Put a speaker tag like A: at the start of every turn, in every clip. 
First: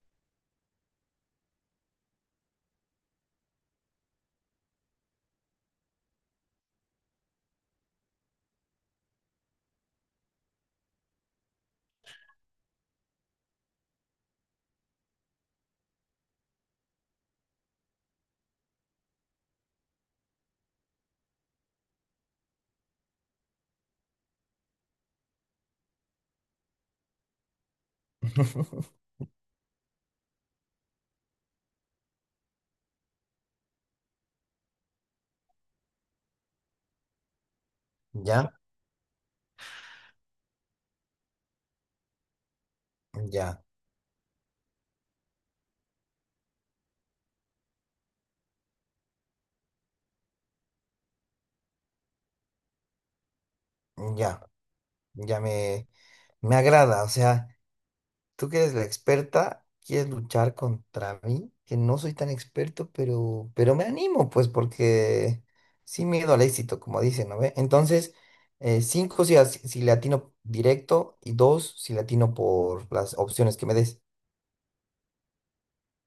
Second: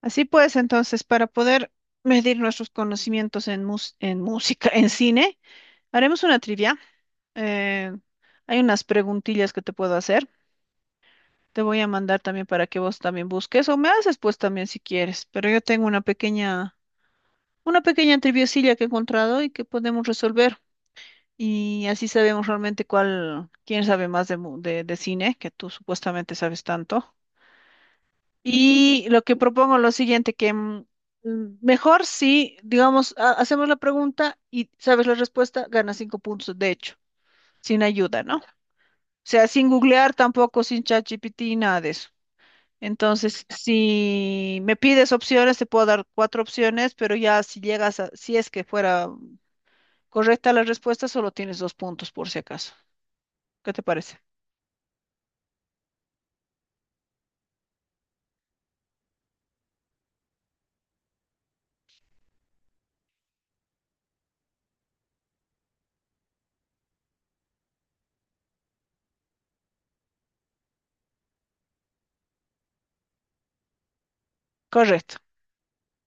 A: Así pues, entonces, para poder medir nuestros conocimientos en, en música, en cine, haremos una trivia. Eh, hay unas preguntillas que te puedo hacer. Te voy a mandar también para que vos también busques o me haces pues también si quieres. Pero yo tengo una pequeña triviacilla que he encontrado y que podemos resolver. Y así sabemos realmente cuál, quién sabe más de, de cine, que tú supuestamente sabes tanto. Y lo que propongo es lo siguiente, que mejor si, digamos, hacemos la pregunta y sabes la respuesta, ganas cinco puntos, de hecho, sin ayuda, ¿no? O
B: Ya,
A: sea, sin googlear tampoco, sin ChatGPT, nada de eso. Entonces,
B: ya,
A: si me pides opciones, te puedo dar cuatro opciones, pero ya si llegas a, si es que fuera correcta la respuesta, solo tienes dos puntos por si acaso. ¿Qué te parece?
B: ya, ya me agrada. O sea, tú que eres la experta, quieres luchar contra mí, que no soy tan experto, pero me animo, pues, porque sin miedo al éxito, como dicen, ¿no ve? Entonces, cinco si le atino directo y dos si le atino por las opciones que me des.
A: Correcto.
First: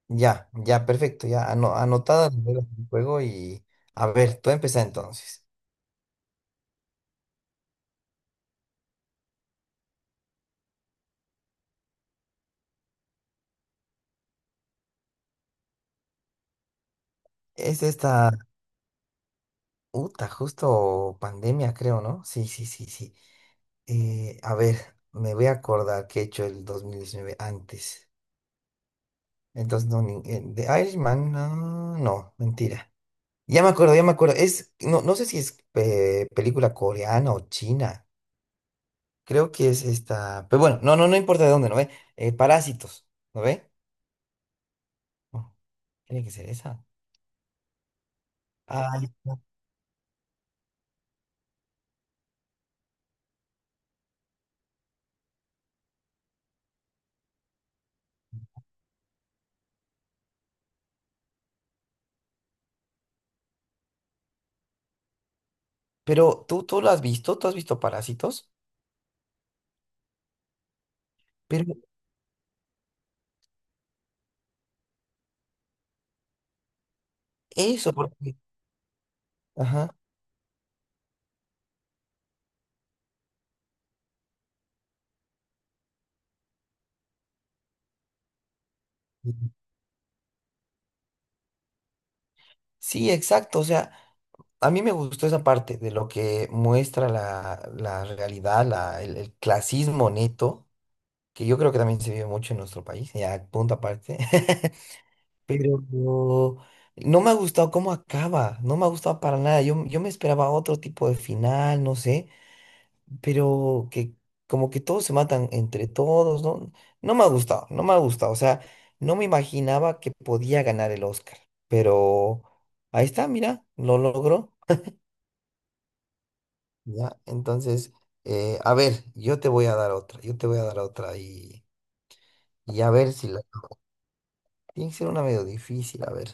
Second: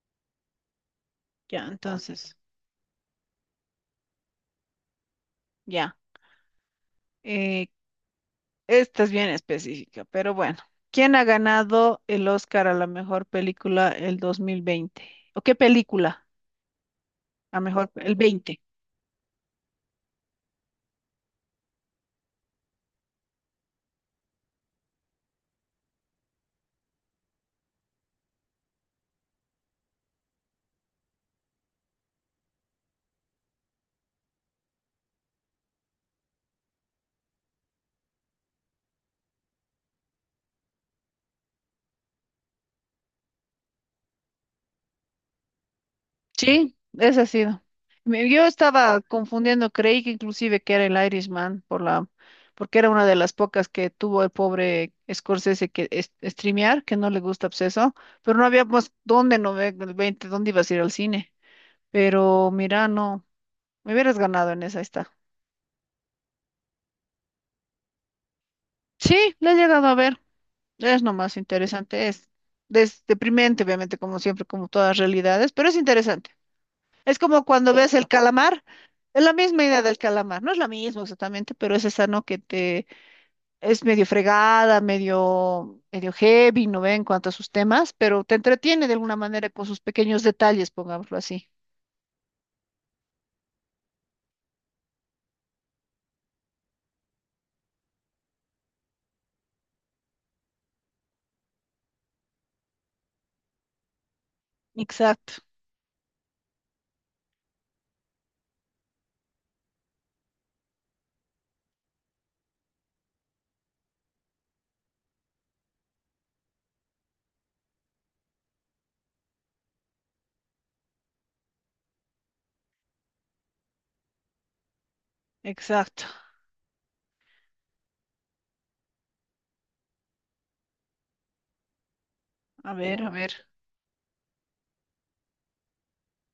B: Ya, ya, perfecto, ya
A: Ya,
B: anotada
A: entonces,
B: las reglas del juego y a ver, tú empieza entonces.
A: ya. Eh, esta es bien específica, pero bueno. ¿Quién ha ganado el Oscar a la mejor película el 2020? ¿O qué película? ¿A
B: Es
A: mejor, el
B: esta.
A: 20?
B: Uta, justo pandemia, creo, ¿no? Sí, sí, sí, sí. A ver, me voy a acordar qué he hecho el 2019 antes. Entonces, no, de Irishman, no, no, mentira. Ya me acuerdo, ya me acuerdo. No, no sé si es película coreana o china. Creo que es esta. Pero bueno, no, no, no importa de dónde, ¿no ve? Parásitos, ¿no ve? No, tiene que ser
A: Sí,
B: esa.
A: esa ha sido. Yo estaba
B: Ay, no.
A: confundiendo, creí que inclusive que era el Irishman por la, porque era una de las pocas que tuvo el pobre Scorsese que streamear, que no le gusta obseso, pero no había más dónde no ve el 20, dónde ibas a ir al cine. Pero mira, no, me hubieras ganado en esa, ahí está.
B: Pero tú lo has visto, tú has visto Parásitos,
A: Sí, la he llegado a ver. Es lo más
B: pero
A: interesante, es, deprimente, obviamente, como siempre, como todas realidades, pero es interesante. Es como cuando
B: eso,
A: ves el
B: porque.
A: calamar, es la misma idea
B: Ajá.
A: del calamar, no es la misma exactamente, pero es esa, ¿no? Que te es medio fregada, medio, medio heavy, ¿no ve? En cuanto a sus temas, pero te entretiene de alguna manera con sus pequeños detalles, pongámoslo así.
B: Sí, exacto. O sea, a mí me gustó esa parte de lo que muestra la realidad, el clasismo neto, que yo creo que también se vive mucho en nuestro país, ya punto aparte.
A: Exacto,
B: Pero no me ha gustado cómo acaba, no me ha gustado para nada. Yo me esperaba otro tipo de final, no sé pero que como que todos se matan entre todos, ¿no? No me ha gustado, no me ha gustado, o sea, no me imaginaba que podía ganar el Oscar, pero ahí está, mira, lo logró,
A: exacto.
B: ¿ya? Entonces, a ver, yo te voy a dar otra, yo te voy a dar otra y,
A: A
B: y a
A: ver, a
B: ver si
A: ver.
B: la... Tiene que ser una medio difícil, a ver.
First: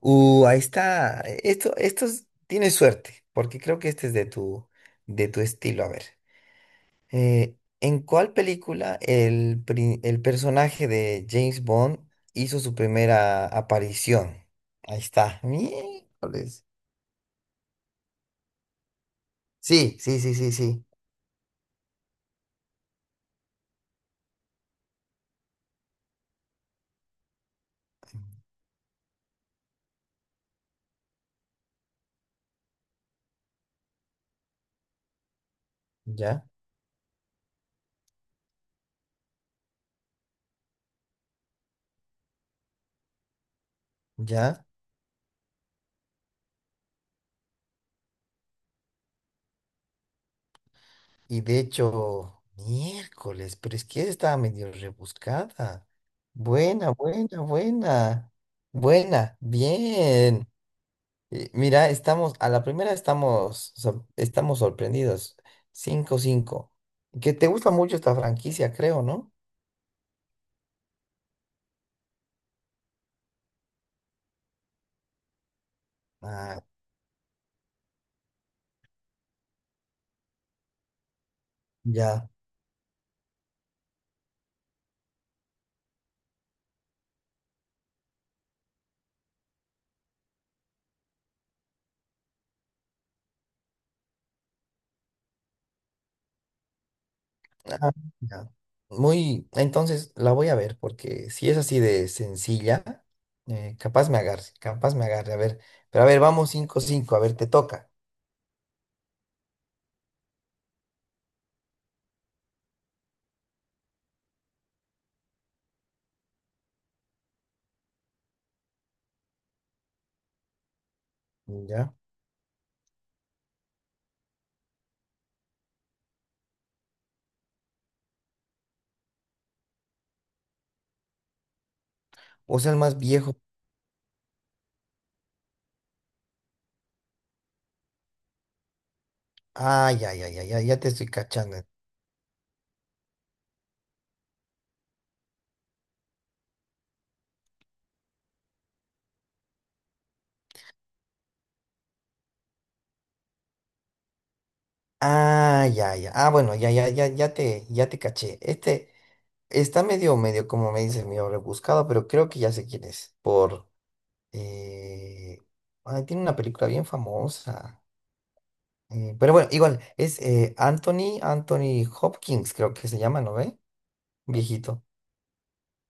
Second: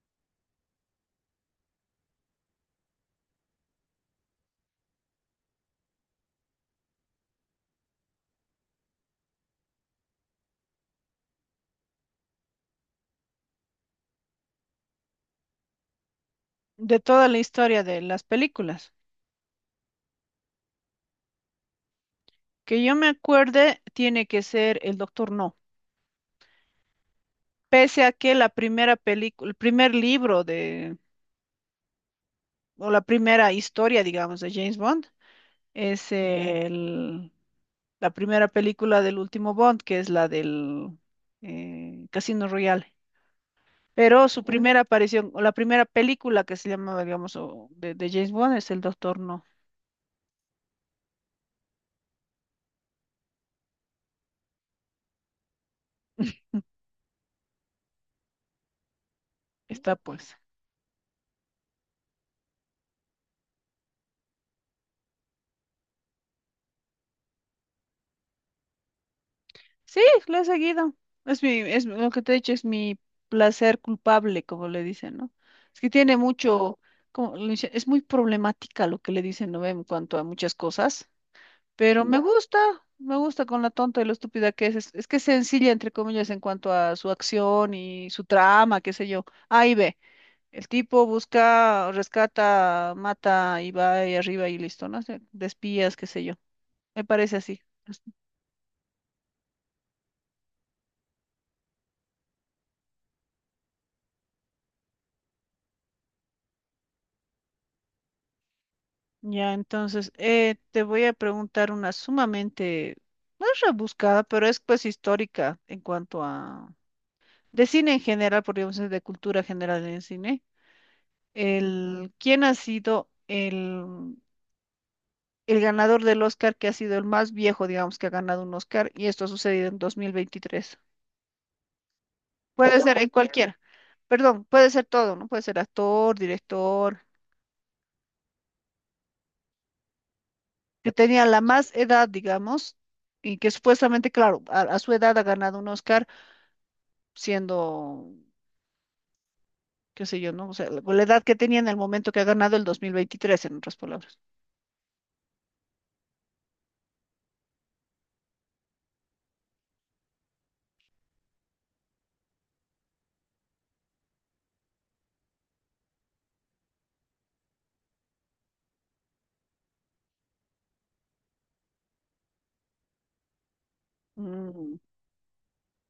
B: Ahí está, esto, tienes suerte, porque creo que este es de tu estilo, a ver. ¿En cuál película el personaje de James Bond hizo su primera aparición? Ahí está. Miércoles.
A: De toda la historia de las películas,
B: Sí, sí, sí, sí, sí.
A: que yo me acuerde, tiene que ser el Doctor No. Pese a que la primera película, el primer libro de, o la primera historia, digamos, de James Bond es
B: Ya,
A: el- la primera película del último Bond, que es la del Casino Royale. Pero su
B: ya.
A: primera aparición, o la primera película que se llamaba, digamos, o de James Bond es El Doctor No.
B: Y de hecho, miércoles, pero es que estaba medio rebuscada. Buena, buena, buena. Buena,
A: Está pues.
B: bien. Mira, estamos, a la primera estamos, estamos sorprendidos. 5-5. Que te gusta mucho esta franquicia, creo, ¿no?
A: Sí, lo he seguido. Es mi, es lo que te he dicho, es mi placer culpable, como le dicen, ¿no? Es que tiene
B: Ah,
A: mucho, es muy problemática lo que le dicen, ¿no? En cuanto a muchas cosas, pero
B: ya.
A: me gusta con la tonta y lo estúpida que es. Es que es sencilla, entre comillas, en cuanto a su acción y su trama, qué sé yo. Ahí ve, el tipo busca, rescata, mata y va ahí arriba y listo, ¿no? O sea, de espías, qué sé yo. Me parece así.
B: Ah, ya. Entonces la voy a ver, porque si es así de sencilla, capaz me agarre, capaz me agarre. A ver, pero a ver, vamos 5-5, a ver, te toca.
A: Ya, entonces, te voy a preguntar una sumamente, no es rebuscada, pero es pues histórica en cuanto a, de cine en general, podríamos decir, de cultura general en el cine.
B: Ya.
A: El, ¿quién ha sido el ganador del Oscar que ha sido el más viejo, digamos, que ha ganado un Oscar? Y esto ha sucedido en dos mil veintitrés.
B: O sea, el
A: Puede ser
B: más
A: en
B: viejo.
A: cualquiera, perdón, puede ser todo, ¿no? Puede ser actor, director,
B: Ay, ay, ay, ay, ay, ya te
A: que
B: estoy
A: tenía la
B: cachando.
A: más edad, digamos, y que supuestamente, claro, a su edad ha ganado un Oscar siendo, qué sé yo, ¿no? O sea, la edad que tenía en el momento que ha ganado el 2023, en otras palabras.
B: Ah, ya, ya. Ah, bueno, ya, ya, ya, ya te caché. Este está medio, medio, como me dices, medio rebuscado, pero creo que ya sé quién es. Por. Eh, ay, tiene una película bien famosa. Pero bueno, igual, es Anthony Hopkins, creo que se llama, ¿no ve?
A: Mm,
B: Viejito.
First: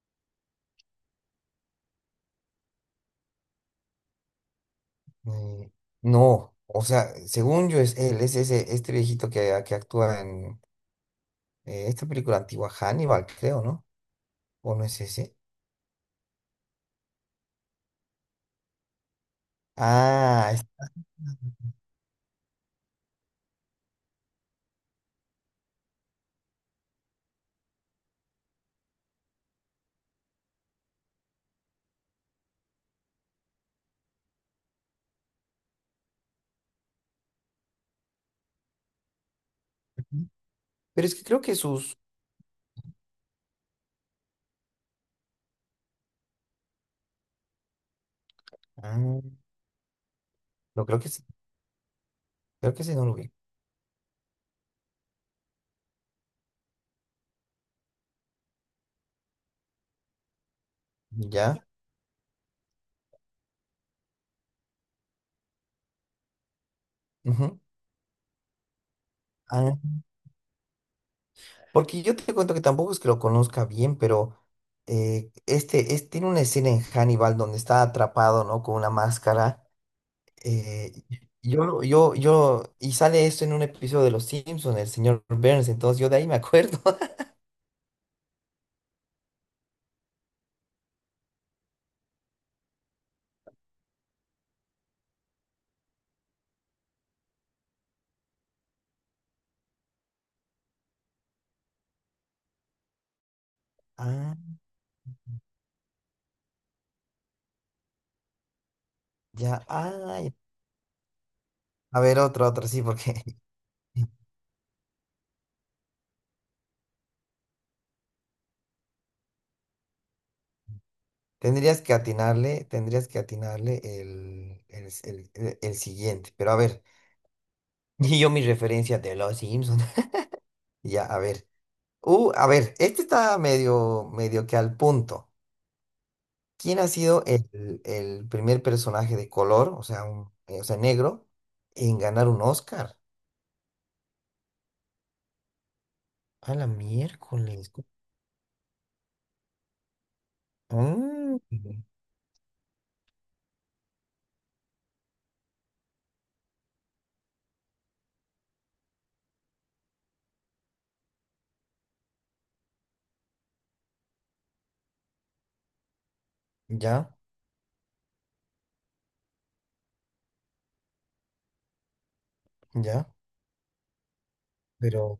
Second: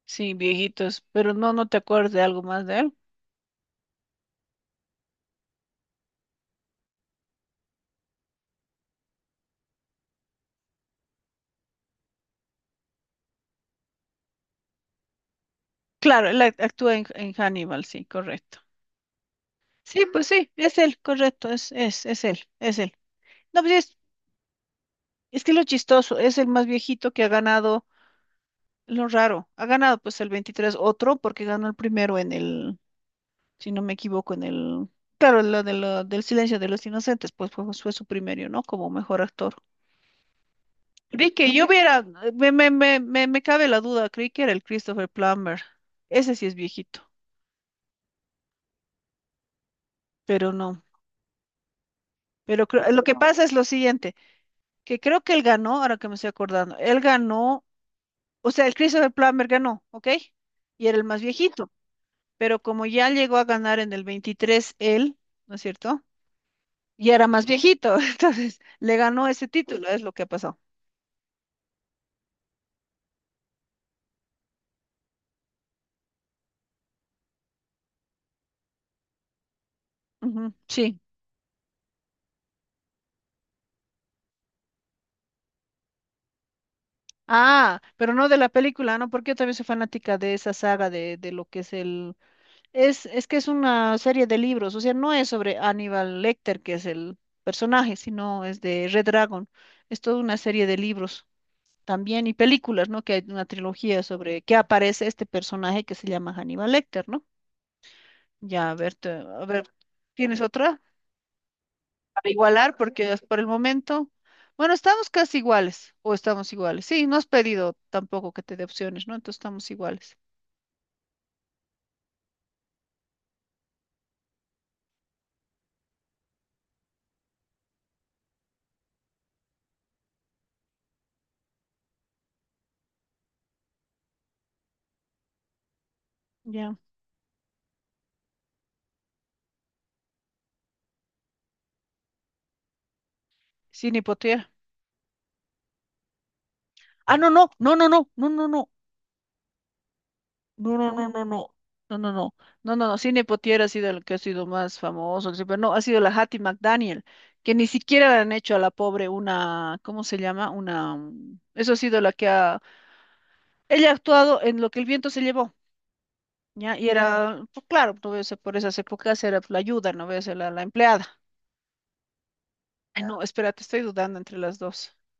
A: sí, viejitos, pero no, no te acuerdas de algo más de él.
B: Eh, no, o sea, según yo es él, es ese, este viejito que actúa en esta película antigua, Hannibal, creo, ¿no? ¿O no es ese?
A: Claro, él actúa en Hannibal, sí, correcto. Sí, pues sí,
B: Ah, es.
A: es él, correcto, es él, es él. No, pues es que lo chistoso, es el más viejito que ha ganado, lo raro, ha ganado pues el 23 otro porque ganó el primero en el, si no me equivoco, en el, claro, lo de del silencio de los inocentes, pues fue, fue su primero, ¿no? Como mejor actor.
B: Pero es que
A: Creí
B: creo
A: que
B: que
A: yo
B: sus...
A: hubiera, me cabe la duda, creí que era el Christopher Plummer. Ese sí es viejito,
B: Ah, no,
A: pero no.
B: creo que sí,
A: Pero
B: creo que
A: creo,
B: sí,
A: lo
B: no
A: que
B: lo vi.
A: pasa es lo siguiente, que creo que él ganó, ahora que me estoy acordando, él ganó, o sea, el Christopher Plummer ganó, ¿ok? Y era el más
B: ¿Ya?
A: viejito, pero como ya llegó a ganar en el 23 él, ¿no es cierto? Y era más
B: Ujú.
A: viejito, entonces le ganó ese
B: Ah,
A: título, es lo que ha pasado.
B: porque yo te cuento que tampoco es que lo conozca bien, pero este, tiene una escena en Hannibal donde está atrapado, ¿no? Con una máscara.
A: Ujú,
B: eh,
A: sí.
B: y yo, lo- yo, y sale esto en un episodio de Los Simpsons, el señor Burns, entonces yo de ahí me acuerdo.
A: Ah, pero no de la película, ¿no? Porque yo también soy fanática de esa saga de lo que es el, es que es una serie de libros, o sea, no es sobre Aníbal Lecter, que es el personaje, sino es de Red Dragon. Es toda una serie de libros también y películas, ¿no? Que hay una trilogía sobre que
B: Ah,
A: aparece este personaje que se llama Aníbal Lecter, ¿no? Ya, a ver, a
B: ya,
A: ver,
B: ay.
A: ¿tienes otra?
B: A ver,
A: Para
B: otra, otra,
A: igualar,
B: sí,
A: porque
B: porque...
A: es por el momento, bueno, estamos casi iguales, o estamos iguales. Sí, no has pedido tampoco que te dé opciones, ¿no? Entonces estamos iguales.
B: Tendrías que atinarle el siguiente. Pero a ver, y yo mi referencia de los Simpsons. Ya, a ver. A ver, este está medio, medio que al punto.
A: Ya,
B: ¿Quién ha sido el primer personaje de color, o sea, o sea, negro, en ganar un Oscar?
A: sin hipoteca.
B: A la
A: Ah, no, no,
B: miércoles.
A: no, no, no, no, no, no. No, no, no, no,
B: Mm,
A: no. No, no, no. No, no, no. Sidney Poitier ha sido el que ha sido más famoso, que sí. Pero no, ha sido la Hattie McDaniel, que ni siquiera le han hecho a la pobre una, ¿cómo se llama? Una, eso ha sido la que ha. Ella ha actuado en lo que el viento se llevó, ¿ya? Y
B: ya,
A: era, pues, claro, no voy a ser por esas épocas era la ayuda, no voy a ser la, la empleada. Ay,
B: ya.
A: no, espérate, estoy dudando entre las dos.
B: Pero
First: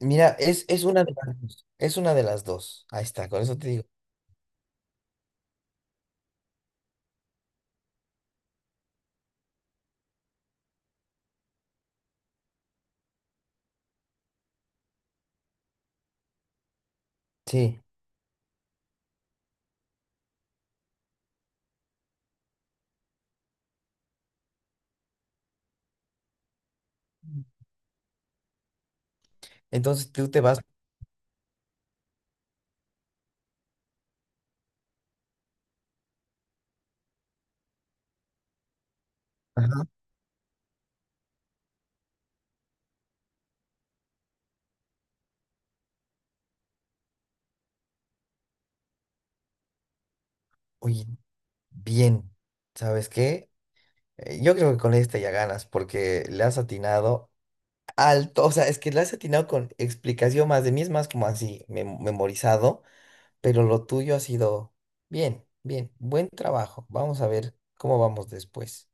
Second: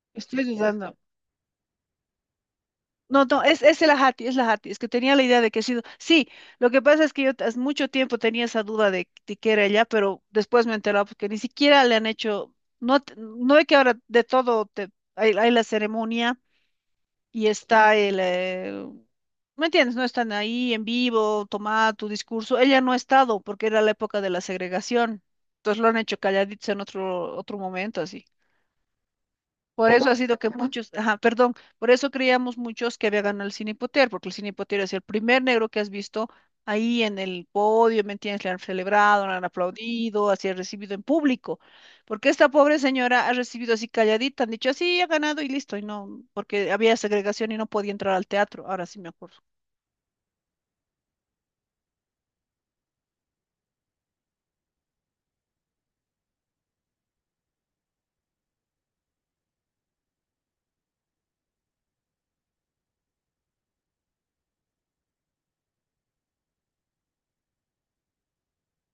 B: mira,
A: Estoy
B: es
A: dudando.
B: una de las dos. Es una de las dos. Ahí
A: No,
B: está,
A: no,
B: con eso te
A: es
B: digo.
A: el ajati, es la ajati, es que tenía la idea de que ha sido. Sí, lo que pasa es que yo hace mucho tiempo tenía esa duda de que era ella, pero después me he enterado porque ni siquiera le han hecho, no, no es que ahora de todo te, hay la ceremonia y
B: Sí.
A: está el, ¿me entiendes? No están ahí en vivo, toma tu discurso. Ella no ha estado porque era la época de la segregación, entonces lo han hecho calladitos en otro, otro momento, así. Por eso
B: Entonces
A: ha
B: tú
A: sido
B: te
A: que
B: vas.
A: muchos, ajá, perdón, por eso creíamos muchos que había ganado el Cine Potter, porque el Cine Potter es el primer negro que has visto ahí en el podio, ¿me entiendes? Le han celebrado, le han
B: Ajá.
A: aplaudido, así ha recibido en público, porque esta pobre señora ha recibido así calladita, han dicho así, ha ganado y listo, y no, porque había segregación y no podía entrar al teatro, ahora sí me acuerdo.
B: Oye, bien, ¿sabes qué? Yo creo que con esta ya ganas, porque le has atinado alto, o sea, es que le has atinado con explicación más de mí, es más como así, memorizado, pero lo tuyo ha sido bien, bien, buen trabajo. Vamos a ver cómo vamos después.